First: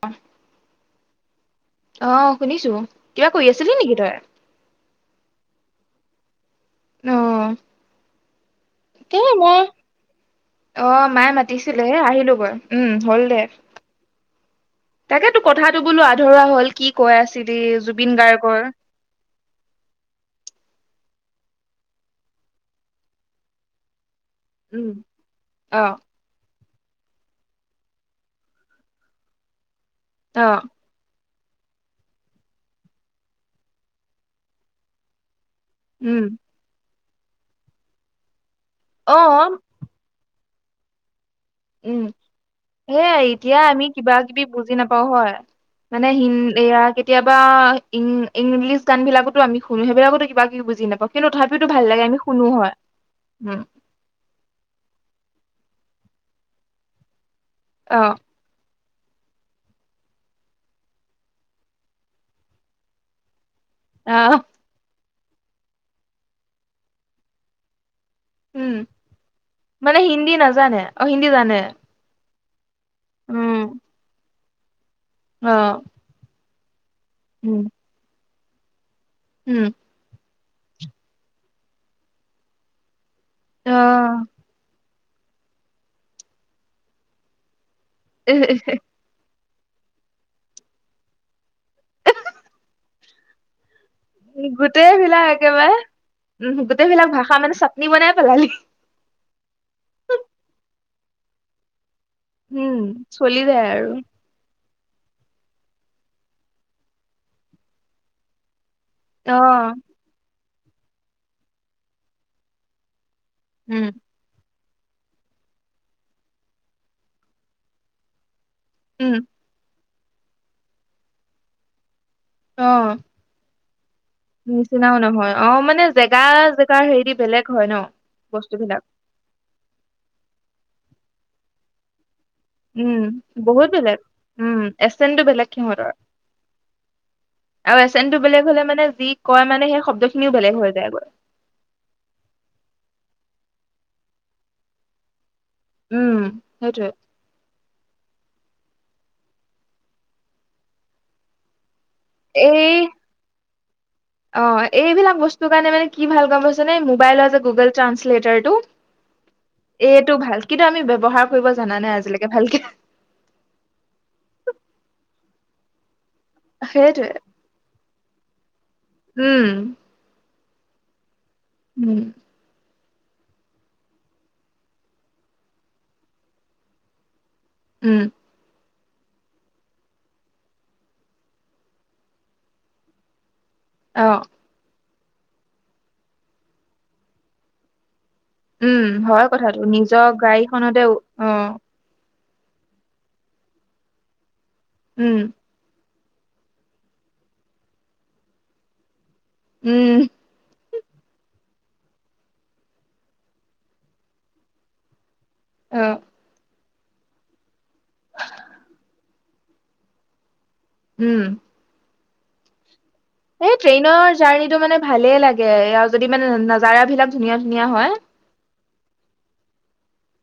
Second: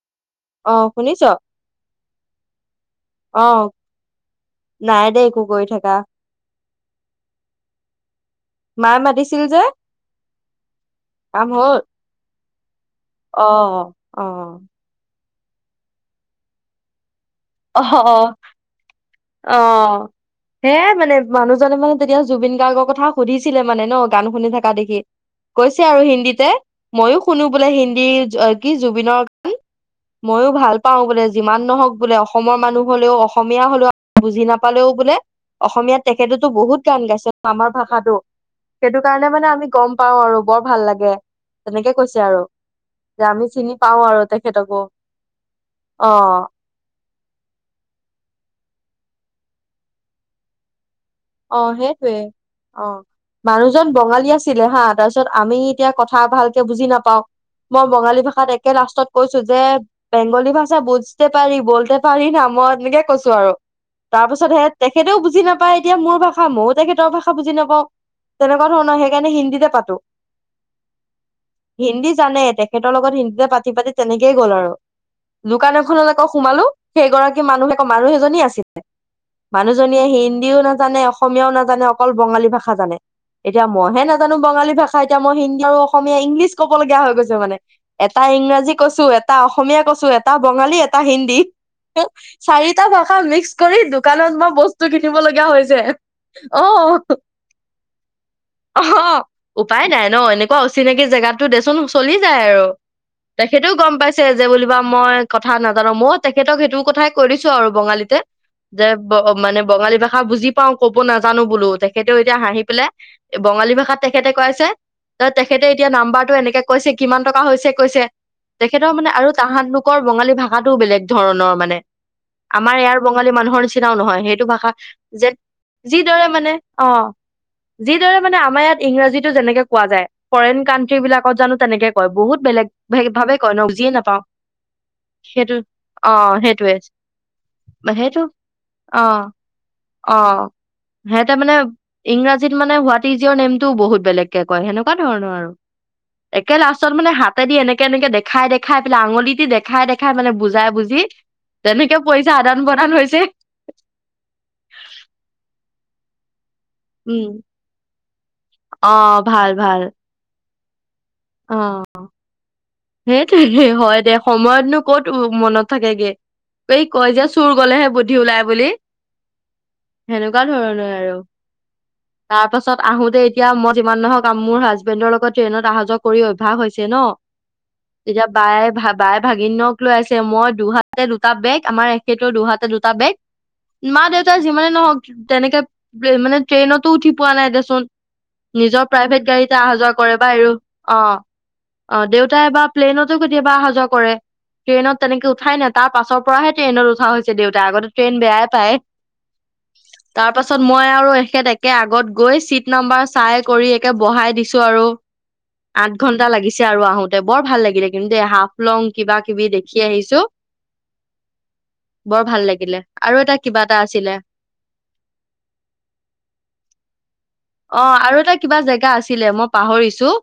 অ। অ শুনিছো? অহ শুনিছো কিবা কৰি আছিলি নেকি তই? নাই দেই একো কৰি থাকা অহ। মায়ে মাতিছিল মই যে অ মায়ে মাতিছিলে হে আহিলো গৈ আহ আহ। তাকেতো কথাটো বোলো আধৰুৱা হ'ল কি কৈ আছে? অ অহ সে মানে মানুহজনে মানে তেতিয়া জুবিন গাৰ্গৰ কথা সুধিছিলে মানে ন গান শুনি থকা উম, দেখি কৈছে অ', আৰু হিন্দীতে ময়ো শুনো বোলে হিন্দী কি জুবিনৰ গান। মইযো অ', ভাল পাওঁ বোলে যিমান নহওক বোলে অস অসমৰ মানুহ হলেও অসমীয়া হলেও বুজি নাপালেও বোলে অসমীয়াত উম, তেখেততো বহুত গান গাইছে আমাৰ ভাষাটো। সেইটো কাৰণে মানে অ', আমি গম পাও আৰু বৰ ভাল লাগে তেনেকে উম কৈছে আৰু সোই যে এতিয়া চিনি আমি পাওঁ কিবা আৰু কিবি বুজি তেখেতকো নাপাও হয় মানে অ হিণ এয়া কেতিয়াবা ইং ইংলিছ গান বিলাকতো আমি শুনো সেইবিলাকোতো কিবা কি বুজি নাপাওঁ। কিন্তু অ তথাপিতো ভাল লাগে আমি সেইটয়ে শুনো হয় অ উম, মানুহজন বঙালী আছিলে হা তাৰপিছত আমি এতিয়া কথা ভালকে বুজি নাপাও। মই অ', বঙালী ভাষাত একে লাষ্ট কৈছো যে বেংগলী ভাষা বুজতে পাৰি বলতে পাৰি না মই এনেকে কৈছো আৰু অ', তাৰপিছতহে সেইটোও বুজি নাপায় এতিয়া মোৰ ভাষা ময়ো তেখেতৰ ভাষা বুজি নাপাওঁ তেনেকুৱা উম, ধৰণৰ সেইকাৰণে হিন্দীতে পাতো। মানে হিন্দী নাজানে অ', হিন্দী জানে হিন্দী জানে তেখেতৰ লগত হিন্দীতে উম। পাতি পাতি তেনেকে থাকিয়ে গ'ল আৰু দোকান অ', এখনলৈকেও সোমালো সেইগৰাকী উম, মানুহকে মানুহ এজনী আছিল উম মানুহজনীয়ে হিন্দী হিন্দীও না জানে অসমীয়াও নাজানে অকল বঙালী ভাষা জানে। এতিয়া মইহে অ', নাজানো বঙালী ভাষা এতিয়া মই হিন্দী আৰু অসমীয়া ইংলিছ ক'ব লগীয়া হৈ গৈছে মানে এটা ইংৰাজী কৈছো এটা এটা অসমীয়া কৈছো এটা বঙালী এটা হিন্দী চাৰিটা ভাষা মিক্স কৰি দুকানত মই বস্তু গোটেই কিনিব বিলাক লগীয়া হৈছে একেবাৰে উম গোটেই অ', বিলাক ভাষা মানে চাটনি বনাই পেলালি অ', উপায় নাই নহ এনেকুৱা অচিনাকি জেগাতো দেচোন চলি যায় আৰু উম, চলি যায় তেখেতেও আৰু গম পাইছে যে বুলিবা মই কথা নাজানো মই তেখেতক সেইটো কথাই কৈ দিছো আৰু বঙালীতে যে মানে অ', বঙালী ভাষা বুজি পাও ক'ব নাজানো বোলো তেখেতেও এতিয়া হাঁহি পেলাই বঙালী উম, ভাষাত তেখেতে কৈ আছে ত তেখেতে এতিয়া নাম্বাৰটো এনেকে কৈছে কিমান টকা হৈছে কৈছে তেখেতৰ মানে উম, আৰু তাহাতলোক লোকৰ বঙালী ভাষাটোও বেলেগ ধৰণৰ মানে আমাৰ অ', ইয়াৰ বঙালী মানুহৰ নিচি- নিচিনাও নহয় সেইটো ভাষা নিচিনাও যে নহয় অ', মানে জেগা যিদৰে মানে জেগাৰ হেৰি অহ দি বেলেগ হয় ন। যিদৰে মানে আমাৰ ইয়াত বস্তুবিলাক ইংৰাজীটো যেনেকে কোৱা যায় ফৰেইন কাণ্ট্ৰি বিলাক কত জানো তেনেকে কয় বহুত বেলেগ উম ভে- ভাৱে কয় ন বহুত বুজিয়ে বেলেগ নাপাওঁ উম এচেনটো বেলেগ সেইটো সিহঁতৰ অ সেইটোৱে আৰু এচনটো সেইটো বেলেগ হ'লে মানে অ যি কয় মানে সেই শব্দখি অ সিহতে মানে ইংৰাজীত মানে হুৱাট ইছ ইওৰ নেম টো বহুত বেলেগ কে কয় সেনেকুৱা ধৰণৰ আৰু। উম, একে সেইটোৱে লাষ্টত মানে হাতেদি এনেকে এনেকে দে দেখাই দেখাই পেলাই আঙুলিট দেখাই দেখাই মানে বুজাই বুজি তেনেকে পইচা আদান এই প্ৰদান হৈছে। অ এইবিলাক বস্তু কাৰণে মানে কি ভাল কোৱা যেনে উম মোবাইলৰ যে গুগল ট্ৰানসলেটৰ টো অ ভাল ভাল এইটো ভাল। কিন্তু আমি বে অ সেইটোৱে হয় দে সময়তনো ক'ত মনত থাকেগে। এই সেইটোৱে কয় যে চুৰ গলেহে বু দি ওলাই বুলি। উম। লগা ধৰণে আৰু। উম। তাৰ পাছত আহোতে এতিয়াই যিমান নহওক মোৰ হাজবেডৰ লগ ট্ৰেইনত আহা যওক। কৰি অভ্যাস হৈছে ন। উম তেতিয়া বায়াই ভাব বাই ভাগিনক লৈ আছে মই দুহাতে দুটা বেগ আমাৰ এখেতৰ দুহাতে দুটা বেগ মা অ দেউতা যিমানে নহক তেনেকে মানে ট্ৰেইনতো উঠি পোৱা নাই দেচোন। নিজৰ প্ৰাইভেট গাড়ীতে অহা যোৱা কৰে বাই ৰো- ম দে অ টাই বা প্লেইনতো কেতিয়াবা অহা যোৱা কৰে। ট্ৰেইনত উম তনেক উঠাই নে টা- পাছৰ পৰাহে ট্ৰেইনত উঠা হৈছে দেউতা আগতে ট্ৰেইন বেয়াই পায়। উম তাৰ পাছত মই আৰু এখেত একে আগত গৈ চিট নাম্বাৰ চাই কৰি একে বঢ়াই দিছো আৰু। অ আঠ ঘন্টা লাগিছে। আৰু আহোতে বৰ ভাল লাগে। কিন্তু দেই হাফ লং কিবা কিবি দেখি আহিছো। উম। বৰ ভাল লাগিলে। আৰু এটা এই কিবা এটা আছিলে ট্ৰেইনৰ জাৰ্ণিটো মানে ভালেই লাগে আৰু যদি মানে নাজাৰা বিলাক ধুনীয়া ধুনীয়া অ হয়। আৰু এটা কিবা জেগা আছিলে মই পাহৰিছো।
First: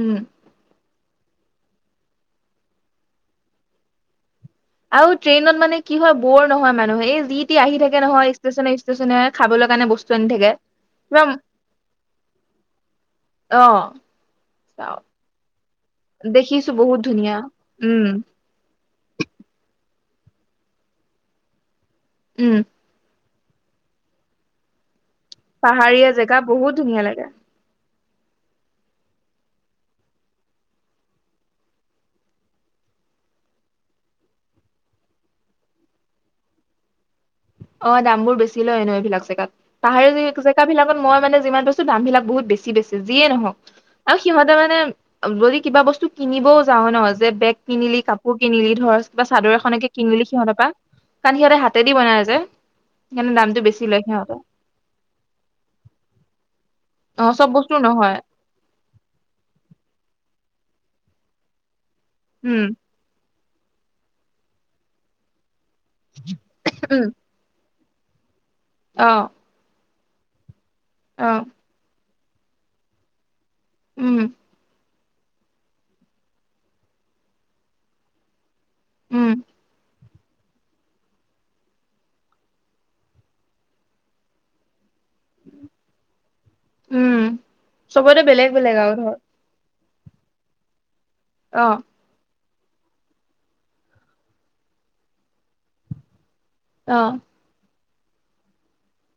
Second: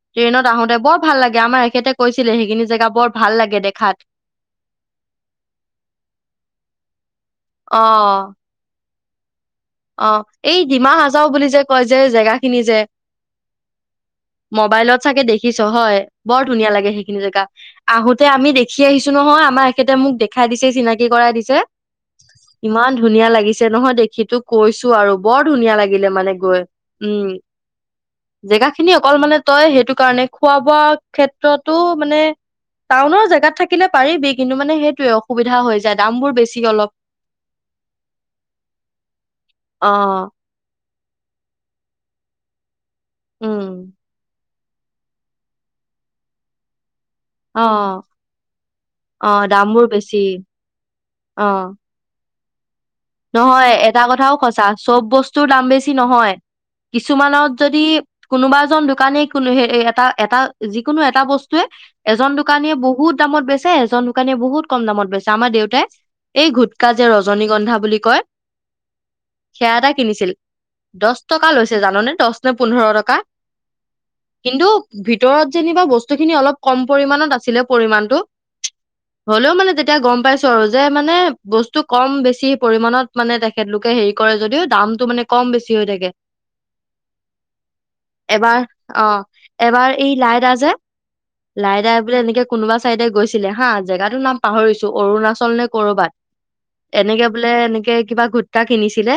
উম ট্ৰেইনত আহোতে বৰ। ভাল লাগে আমাৰ এখেতে কৈছিলে সেইখিনি জেগা বৰ ভাল লাগে দেখাত। আৰু ট্ৰেইনত মানে কি হয় বৰ নহয় মানুহে এই যি তি আহি অ থাকে নহয় ষ্টেচনে [unintelligible] বস্তু অ' আনি থাকে এই ডিমা কিবা হাজাও বুলি যে কয় যে জেগা খিনি যে অ মবাইলত চাগে দেখিছ হয় বৰ ধুনীয়া দেখিছো লাগে বহুত সেইখিনি ধুনীয়া জেগা, উম আহোতে আমি দেখি আহিছো নহয় আমাৰ এখেতে মোক দেখাই দিছে চিনাকি কৰাই দিছে। উম ইমান ধুনীয়া লাগিছে। ছে নহয় দেখি তোক কৈছো আৰু। বৰ ধুনীয়া পাহাৰীয়া লাগিলে মানে জেগা গৈ বহুত ধুনীয়া লাগে। উম। জেগা খিনি অকল মানে তই সেইটো কাৰণে খোৱা বোৱা ক্ষেত্ৰতো মানে টাউনৰ জেগাত থাকিলে পাৰিবি কিন্তু মানে সেইটোৱে অসুবিধা হৈ যায় দামবোৰ বেছি অলপ। অ' দাম বোৰ বেছি লয় এনো এইবিলাক জোত অ তাহাৰৰি য জেগ বিলাক মইা মানে যিমান [unintelligible] দাম বিলাক বহুত বেছি বেছি যিয়ে নহওক উম আৰু সিহঁতে মানে যদি কিবা বস্তু কিনিবও যাওঁ নহ। যে বেগ অ কিনিলি কাপোৰ কিনিলি ধৰ কিবা অ চাদৰ দামবোৰ এখনকে বেছি কিনিলি সিহঁতৰ পৰা কাৰণ অ সিহঁতে হাতে দি বনাই যে। সেইকাৰণে দামটো নহয় বেছি লয় এটা কথাও সিহঁতৰ সঁচা চব বস্তুৰ দাম বেছি নহয়। অ চব কিছুমানত বস্তু যদি নহয় কোনোবা এজন দোকানী কোনো এটা এটা যিকোনো এটা বস্তুৱে। এজন উম দোকানীয়ে বহুত দামত বেছে এজন দোকানিয়ে বহুত কম দামত বেছে আমাৰ দেউত এই গুটকা যে উম ৰজনীগন্ধা বুলি কয়। অ সেয়া এট কিনিছিল। দচ অ টকা লৈছে জাননে। দচ নে পোন্ধৰ টকা। উম কিন্তু। ভিতৰত যেনিবা বস্তুখিনি অলপ কম পৰিমানত আছিলে পৰিমাণটো উম হ'লেও মানে যেতিয়া গম, পাইছো আৰু যে মানে বস্তু কম-বেছি, পৰিমাণত মানে তেখেতলোকে হেৰি কৰে যদিও দাম, মানে কম-বেছি হৈ থাকে উম চবতে বেলেগ ।এবাৰ বেলেগ আৰু ধৰ অ' এবাৰ এই লাইদা যে, অ লাই দাই বোলে এনেকে, কোনোবা চাইডে গৈছিলে হা জেগাতো নাম পাহৰিছো অৰুণাচল নে কৰ'বাত, অহ, এনেকে বোলে এনেকে কিবা গুতকা কিনিছিলে,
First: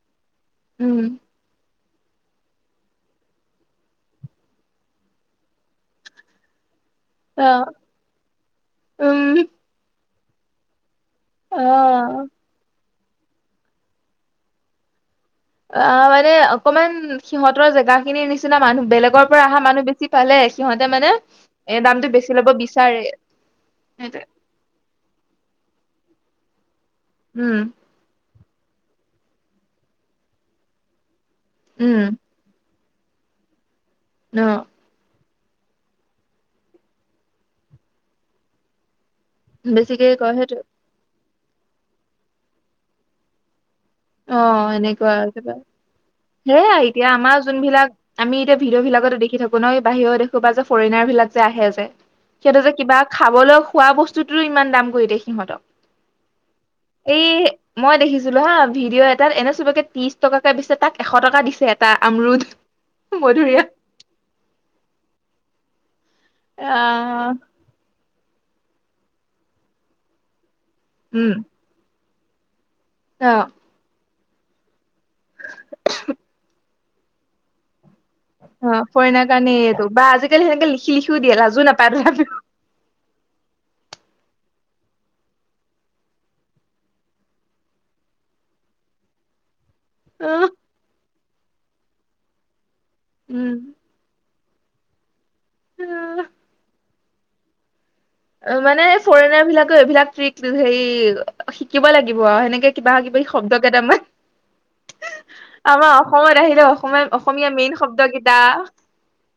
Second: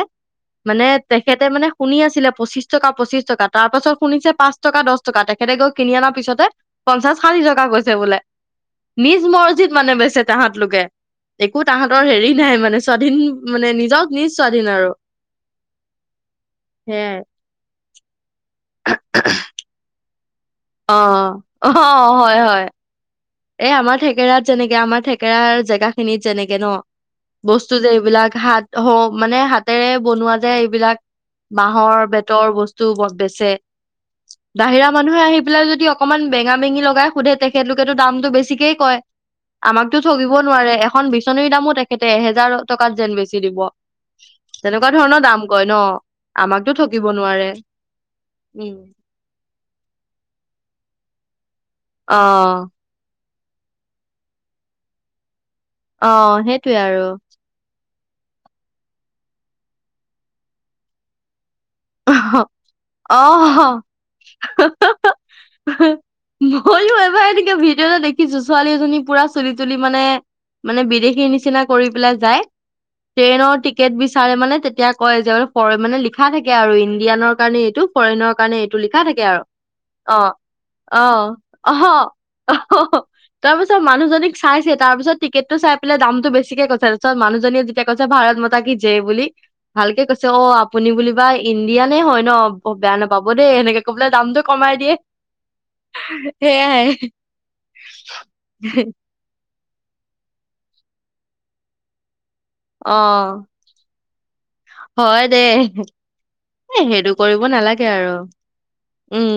মানে উম তেখেতে মানে, শুনি আছিলে পঁচিশ টকা- পঁচিশ টকা তাৰ পাছত শুনিছে পাঁচ টকা-দহ টকা তেখেতে গৈ কিনি অনাৰ পিছতে, পঞ্চাশ- ষাঠি অ টকা কৈছে বোলে নিজ উম মৰজিদ মানে বেচ, তাহত লোকে। একো তাহাঁতৰ অ হেৰি নাই মানে, স্বাধীন মানে নিজক নিজ স্বাধীন আৰু, অ, মানে অকমান সেয়াই সিহঁতৰ জেগা খিনি নিচিনা মানুহ, বেলগৰ পৰা অহা মানুহ বেচ, ছি পালে। সিহঁতে মানে অ- অহ, এ দামটো বেছি হয় ল'ব -হয় বিচাৰে এই আমাৰ সেইটোৱে থেকেৰাত যেনেকে আমাৰ থেকেৰাৰ জেগা, খিনিত যেনেকে ন' উম বস্তু যে এইবিলাক, হাত হ' মানে হাতেৰে বনোৱা যায় এইবিলাক। বাহৰ উম -বেতৰ বস্তু। তটো বহ বেচে, অ বাহিৰা মানুহে আহিব। পিলাই যদি অকনমান বেঙা -বেঙি লগাই সোধে তেখেতলোকেটো দামতটো বেছিকেই কয়। আমাকতো বেছিকে ঠগিব কয় সেইটো নোৱাৰে। এখন বিশ, আচনিৰ দামো তেখেতে এহেজাৰ টকাত যেন বেছি দিব। অ ', তেনেকুৱা সেনেকুৱা ধৰণৰ আৰু দাম কিবা কয় ন । আমাকতো সেয়া এতিয়া ঠগিব আমাৰ নোৱাৰে যোনবিলাক আমি এতিয়া উম ভিডিঅ' বিলাকতে দেখি থাকো ন' বাহিৰৰ দেশ, ক'বা যে ফৰেইনৰবিলাক যে, আহে যে অ সেইটো যে কিবা, খাবলৈ খোৱা বস্তুটোৰো ইমান দাম কৰি দিয়ে সিহঁতক। অ', সেইটোৱে আৰু। এই মই দেখিছিলো হা ভিডিঅ এটাট এনে চবকে তিছ টকাকে দিছে তাক এশ টকা দিছে এটা অহ আমৰুদ অ হ মধুৰিআম হা হা হা ভল এবাৰ আহ এনেকে ভিডিঅ' এটা দেখি ছো ছোৱালী এজনী পুৰা চুলি তুলি মানে মানে উম বিদেশীৰ নিচিনা কৰি পেলাই যায় অ ট্ৰেইন অ টিকেট বি চাৰে মানে তেতিয়া কয় যেলে পঢ মানে লিখা থাকে আৰু ইণ্ডিয়ানৰ কাৰণে এইটো ফৰে কাৰণে এইটো লিখা থাকে ফৰেনাৰ আৰু কাৰণে এইটো বা অ আজিকালি সেনেকে লিখি অ লিখিও দিয়ে লাজো নাপায় তথাপিও অ তাৰপিছত মানুহজনীক চাইছে তাৰ পিছত টিকেট টো চাই পেলাই দামতটো বেছিকে কৈছে তাৰপিত মানুহজননেীয়ে যেতিয়া কৈছে ভাৰত মতা কি জে বুলি ভালকে কৈছে অ আপুনি বুলিবা ইণ্ডিয়ানে হয় ন অ বেয়া নাপাব দেই উম এনেকে কবলে দামটো কমাই দিয়ে সেয়াই অ মানে ফৰেনাৰ বিলাক এইবিলাক ট্ৰিক হেৰি শিকিব লাগিব সেনেকে কিবা কিবি অ', শব্দ কেইটামত হয় দে অসমত আহিলে এ অসমীয়া সেইটো কৰিব অসমীয়া মেইন নালাগে শব্দ আৰু কেইটা উম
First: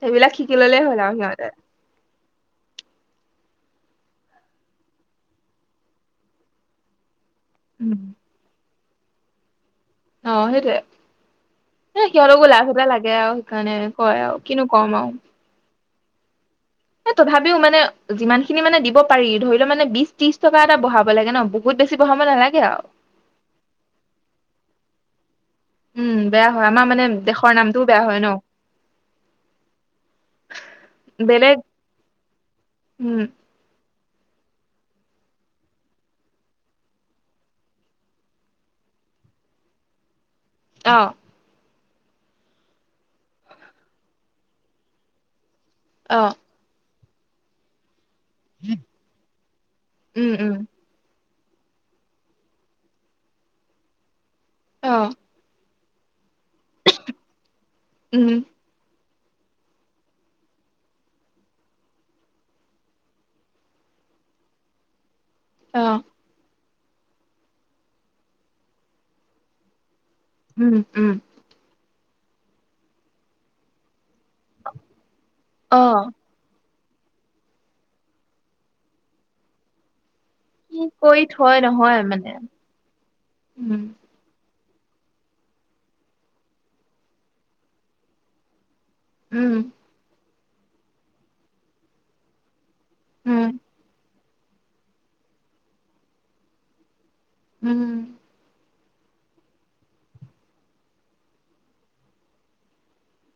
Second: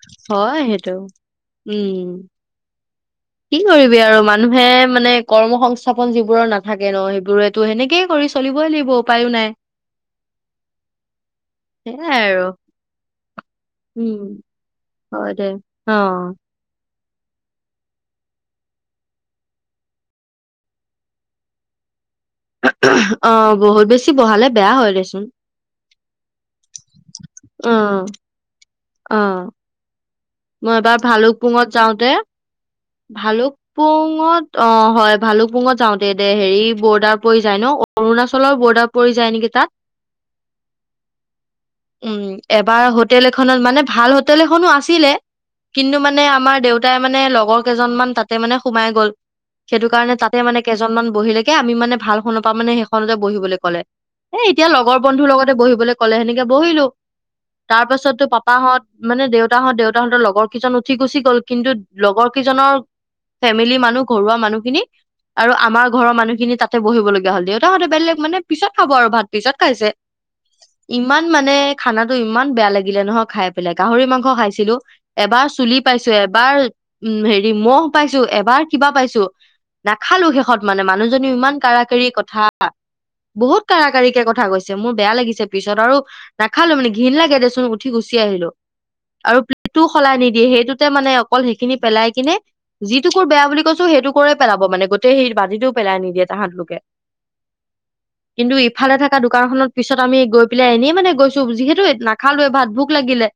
সেইবিলাক শিকি হয় ললে সেইটো হ'ল আৰু সিহঁতে উম কি কৰিবি আৰু মানুহে মানে কৰ্ম সংস্থাপন যিবোৰৰ নাথাকে ন সেই বোৰে সেনেকে কৰি চলিবই লাগিব ব উপায়ো নাই অ সেইটোৱে এ সেয়াই আৰু সিহঁতকো লাভ এটা লাগে আৰু সেইকাৰণে উম, কয় আৰু কিনো কম আৰু হয় দে। অ তথাপিও মানে যিমান খিনি মানে দিব পাৰি ধৰি লও মানে বিশ ত্ৰিশ টকা এটা বঢ়াব লাগে ন বহুত বেছি বঢ়াব নালাগে আৰু অ বহুত বেছি বহালে বেয়া হয় দেছ চ উম বেয়া হয় আমাৰ মানে দেশৰ নামটোও বেয়া অ', হয় ন অ মই এবাৰ বেলেগ ভালুকপুঙত যাওঁতে উম ভালুক [unintelligible] পুঙত অ হয় ভালুকপুঙত যাওঁতে দে হেৰি বৰ্ডাৰ পৰি যায় ন অৰুণাচলৰ বৰ্ডাৰ পৰি যায় নেকি তাত? আহ [inaudible] উম এবাৰ হোটেল এখনত মানে ভাল হোটেল এখনো আছিলে [unintelligible] [inaudible] কিন্তু মানে অ আমাৰ দেউত [unintelligible] তাই মানে লগৰ কেইজনমান তাত [unintelligible] [inaudible] তাতে মানে সোমাই গ'ল সেইটো কাৰণে উম তাতে উম মানে কেইজনমান বহিলৈে [unintelligible] ে আমি মানে ভাল শনৰ পৰা মানে সেইখনতে বহিবলৈ ক'লে [unintelligible] এ এতিয়া অ লগৰ বন্ধুৰ লগতে বহিবলৈ [unintelligible] কলেেক [inaudible] বহিলো তাৰ পাছতো উম পাপাহত [unintelligible] মানে দেউতাাহত দেউতা [unintelligible] তাহতৰ লগৰ কেইজন উঠি গুচি গ'ল, কিন্তু লগৰ কেইজনৰ ফেমিলি মানুহ ঘৰুৱা মানুহখিনি [unintelligible] আৰু অ আমাৰ ঘৰৰ মানুহখিনি তাত [unintelligible] ততে বহিব লগীয়া হল, দেউতাহহঁতে বেলে মানে পিছত খাব আৰু ভাত পিছত খাইছে উম [unintelligible] উম ইমান মানে [unintelligible] [inaudible] খানাটো ইমান বেয়া লাগিলে নহয় খাই পেলাই গাহৰি মাংস [unintelligible] খাইছিলো [unintelligible] [inaudible] এবাৰ অ চুলি পাইছো এবাৰ [unintelligible] [inaudible] উ হেৰি মহ পাইছো এবাৰ কিবা পাইছো ন [unintelligible] খালো শেষত কি মানে কৰি মানুহজনীও ইমান থয় কাৰ নহয় কাৰী মানে কথা বহুত উম কাৰ কাৰিকে কথা কৈছে [unintelligible] মোৰ বেয়া লাগিছে পিছত আৰু নাখালো মানে ঘণ লাগে দেচোন উঠি গুচি আহিলো [unintelligible] আৰু উম [inaudible] প্লেটটো সলাই নিদিয়ে সেইটোতে মানে অকল সেইখিনি পেলাই কিনে [unintelligible] যিটোোক কোৰ বেয়া উম বুলি কৈছো সেইটোোক [unintelligible] ক পেলাব মানে গোটেই সেই বাতিটোও পেলাই নিদিয়ে তাহাঁতলোকে [unintelligible] [inaudible] উম [inaudible] কিন্তু ইফালে থকা দোকানখনত পিছত আমি গৈ পেলাই এনেই মানে গৈছো যিহেতু নাখালোোৱ ভাত ভোক লাগিলে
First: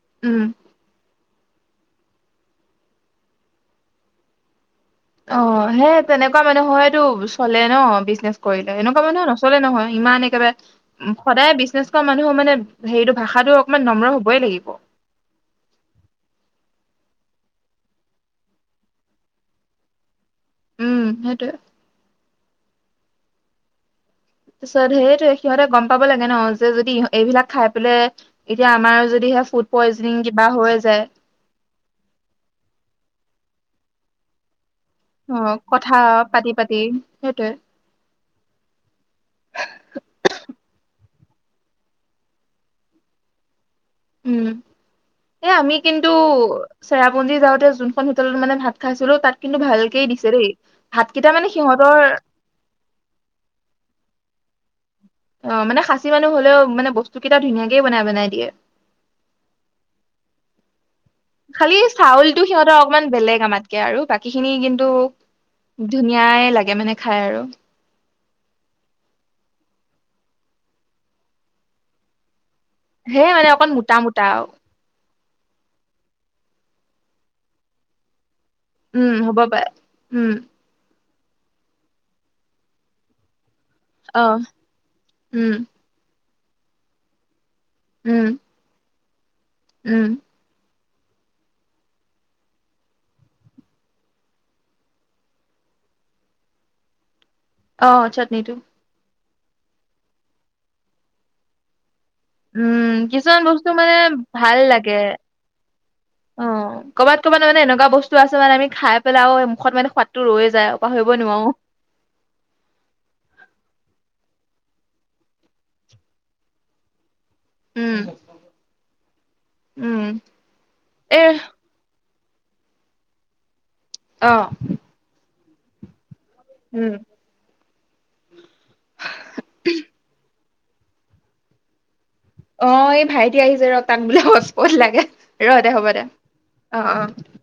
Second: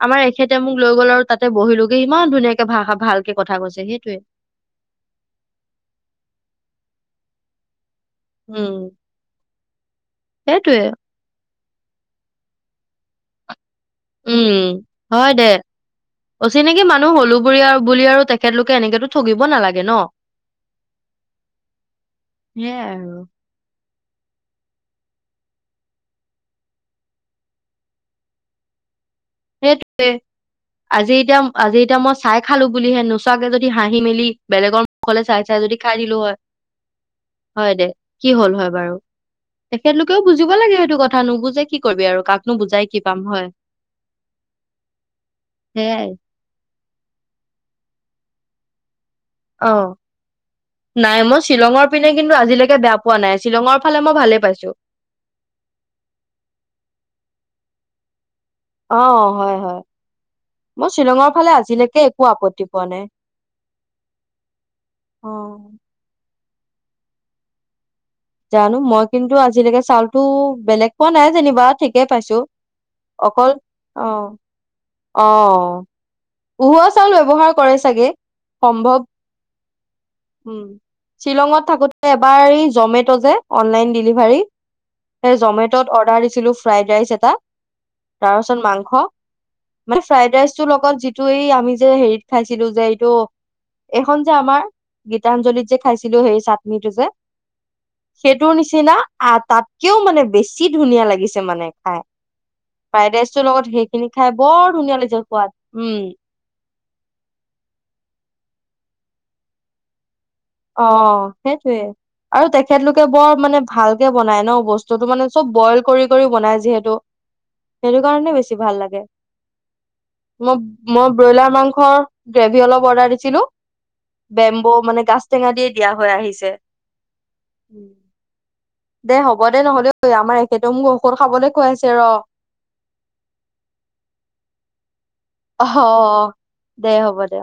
[unintelligible] উম তেখেতে মোক লৈ গ'ল আৰু [unintelligible] তাতে বহিলোোগে ইমান ধুনীয়াকে ভাষা ভালকে কথা কৈছে সেইটয়ে [unintelligible] অ সেই তেনেকুৱা মানে হয়তটো চলে ন [unintelligible] জনে কৰিলে উম এনেকুৱা মানুে নচলে নহয় [unintelligible] ইমান একেবাৰে সেইটোয়ে সদায়েছ [unintelligible] বি কৰা মানুহৰ মানে হেৰিটো ভাষাটো [unintelligible] হবই উম লাগিব হয় দে অচিনাকি মান হলো বুলি আৰু তেখেতলোকে এনেকেতো ঠগিব নালাগে ন উম সেইটোৱে । আৰু তাৰিছত সেইটোৱেই সিহঁতে গম পাব লাগে ন যে যদি এইবিলাক খাই পেলাই এতিয়া আমাৰ যদি সেইটোৱেই আজি এতিয়া আজি এতিয়া মই চাই খালো বুলিহে নোচোৱাকে যদি হাঁহি মেলি বেলেগৰ অকলে অ চাই চাই যদি কথা খাই দিলো হয় পাতি পাতি সেইটোৱে হয় দে কি হল হয় বাৰু তেখেতলোকেও বুজিব লাগে সেইটো কথা কথা নুবুজে কি কৰিবি আৰু কাকনো বুজাই কি পাম হয় উম এ আমি কিন্তু সেয়াই চেৰাপুঞজী যাওঁতে যোনখন হোটেলত মানে ভাত খাইছিলো তাত কিন্তু অঁ ভালকেই দিছে দেই নাই ভাতকেইটা মই মানে শ্বিলঙৰ সিহঁতৰ পিনে কিন্তু আজিলৈকে বেয়া পোৱা নাই শ্বিলঙৰ ফালে মই ভালে পাইছো অঁ মানে খাচী মানুহ হলেওঁ মানে বস্তু কেইটা ধুনীয়াকে বনাই বনাই দিয়ে অ হয় হয় মই শ্বিলঙৰ ফালে খালি আজিলৈকে একো চাউলটো আপত্তি সিহঁতৰ পোৱা অকমান নাই বেলেগ আমাতকে আৰু বাকী খিনি কিন্তু অ ধুনীয়াই লাগে লাগে মানে খাই আৰু জানো মই কিন্তু আজিলৈকে চাউলতো বেলেগ পোৱা নাই যেনিবা ঠিকেই পাইছো হে মানে অকণ মোটা মোটা আৰু অঁ উহোৱা চাউল ব্যৱহাৰৰ কৰে চাগে। সম্ভৱ উম হ'ব পাৰে। উম। শ্বিলঙত থাকোতে এবাৰ এই জমেট' যে অনলাইন অহ ডিভাৰ জমেত, সেই উম, জমে ত অৰ্দাৰ দিছিলো ফ্ৰ ৰাই এটা উম, তাৰপাছত মাংস মানে উম, ফ্ৰাৰাইচ্ তোৰ লগত যিটো এই আমি যে হেৰিত খাইছিলো যে এইটো এইখন যে আমাৰ গীতাঞ্জলীত যে খাইছিলো সেই চাটনিটো যে অ', চাটনিটো সেইটো নিচিনা আঁহ তাতকেও মানে বেছি ধুনীয়া লাগিছে মানে খাই উম, ফ্ৰাইড কিছুমান ৰাইচটোৰ বস্তু লগত মানে সেইখিনি খাই ভাল বৰ লাগে ধুনীয়া লাগিছে সোৱাদ উম ক'বাত'ব মান এনেুৱা বস্তু মানৈ আমি খাই পেলাই মুখত মানে সৌৱাদ অঁ সেইটোৱে আৰু তেখেতলোকে বৰ মানে ভাল বনাই ন বস্তুতটো মানে চব বইল কৰি কৰি বনাই যিহেতু উম, সেইটো কাৰণে বেছি ভাল লাগে উম, মই মই এ ব্ৰইলাৰ মাংসৰ গ্ৰেভি অলপ অৰ্ডাৰ দিছিলো । অ', বেম্বো মানে গাছ টেঙা দ দিয়া হৈ আহিছিল উম উম দে হ'ব দে নহলেঐ আমাৰ একখেতে মোক ঔষধ খাবলৈ খুৱাইছে ৰ অ এই ভাইটি আহিছে ৰ তাক বোলে হতচ পত লাগে ৰ অ দে হ'ব দে অ', দে হ'ব দে অ'।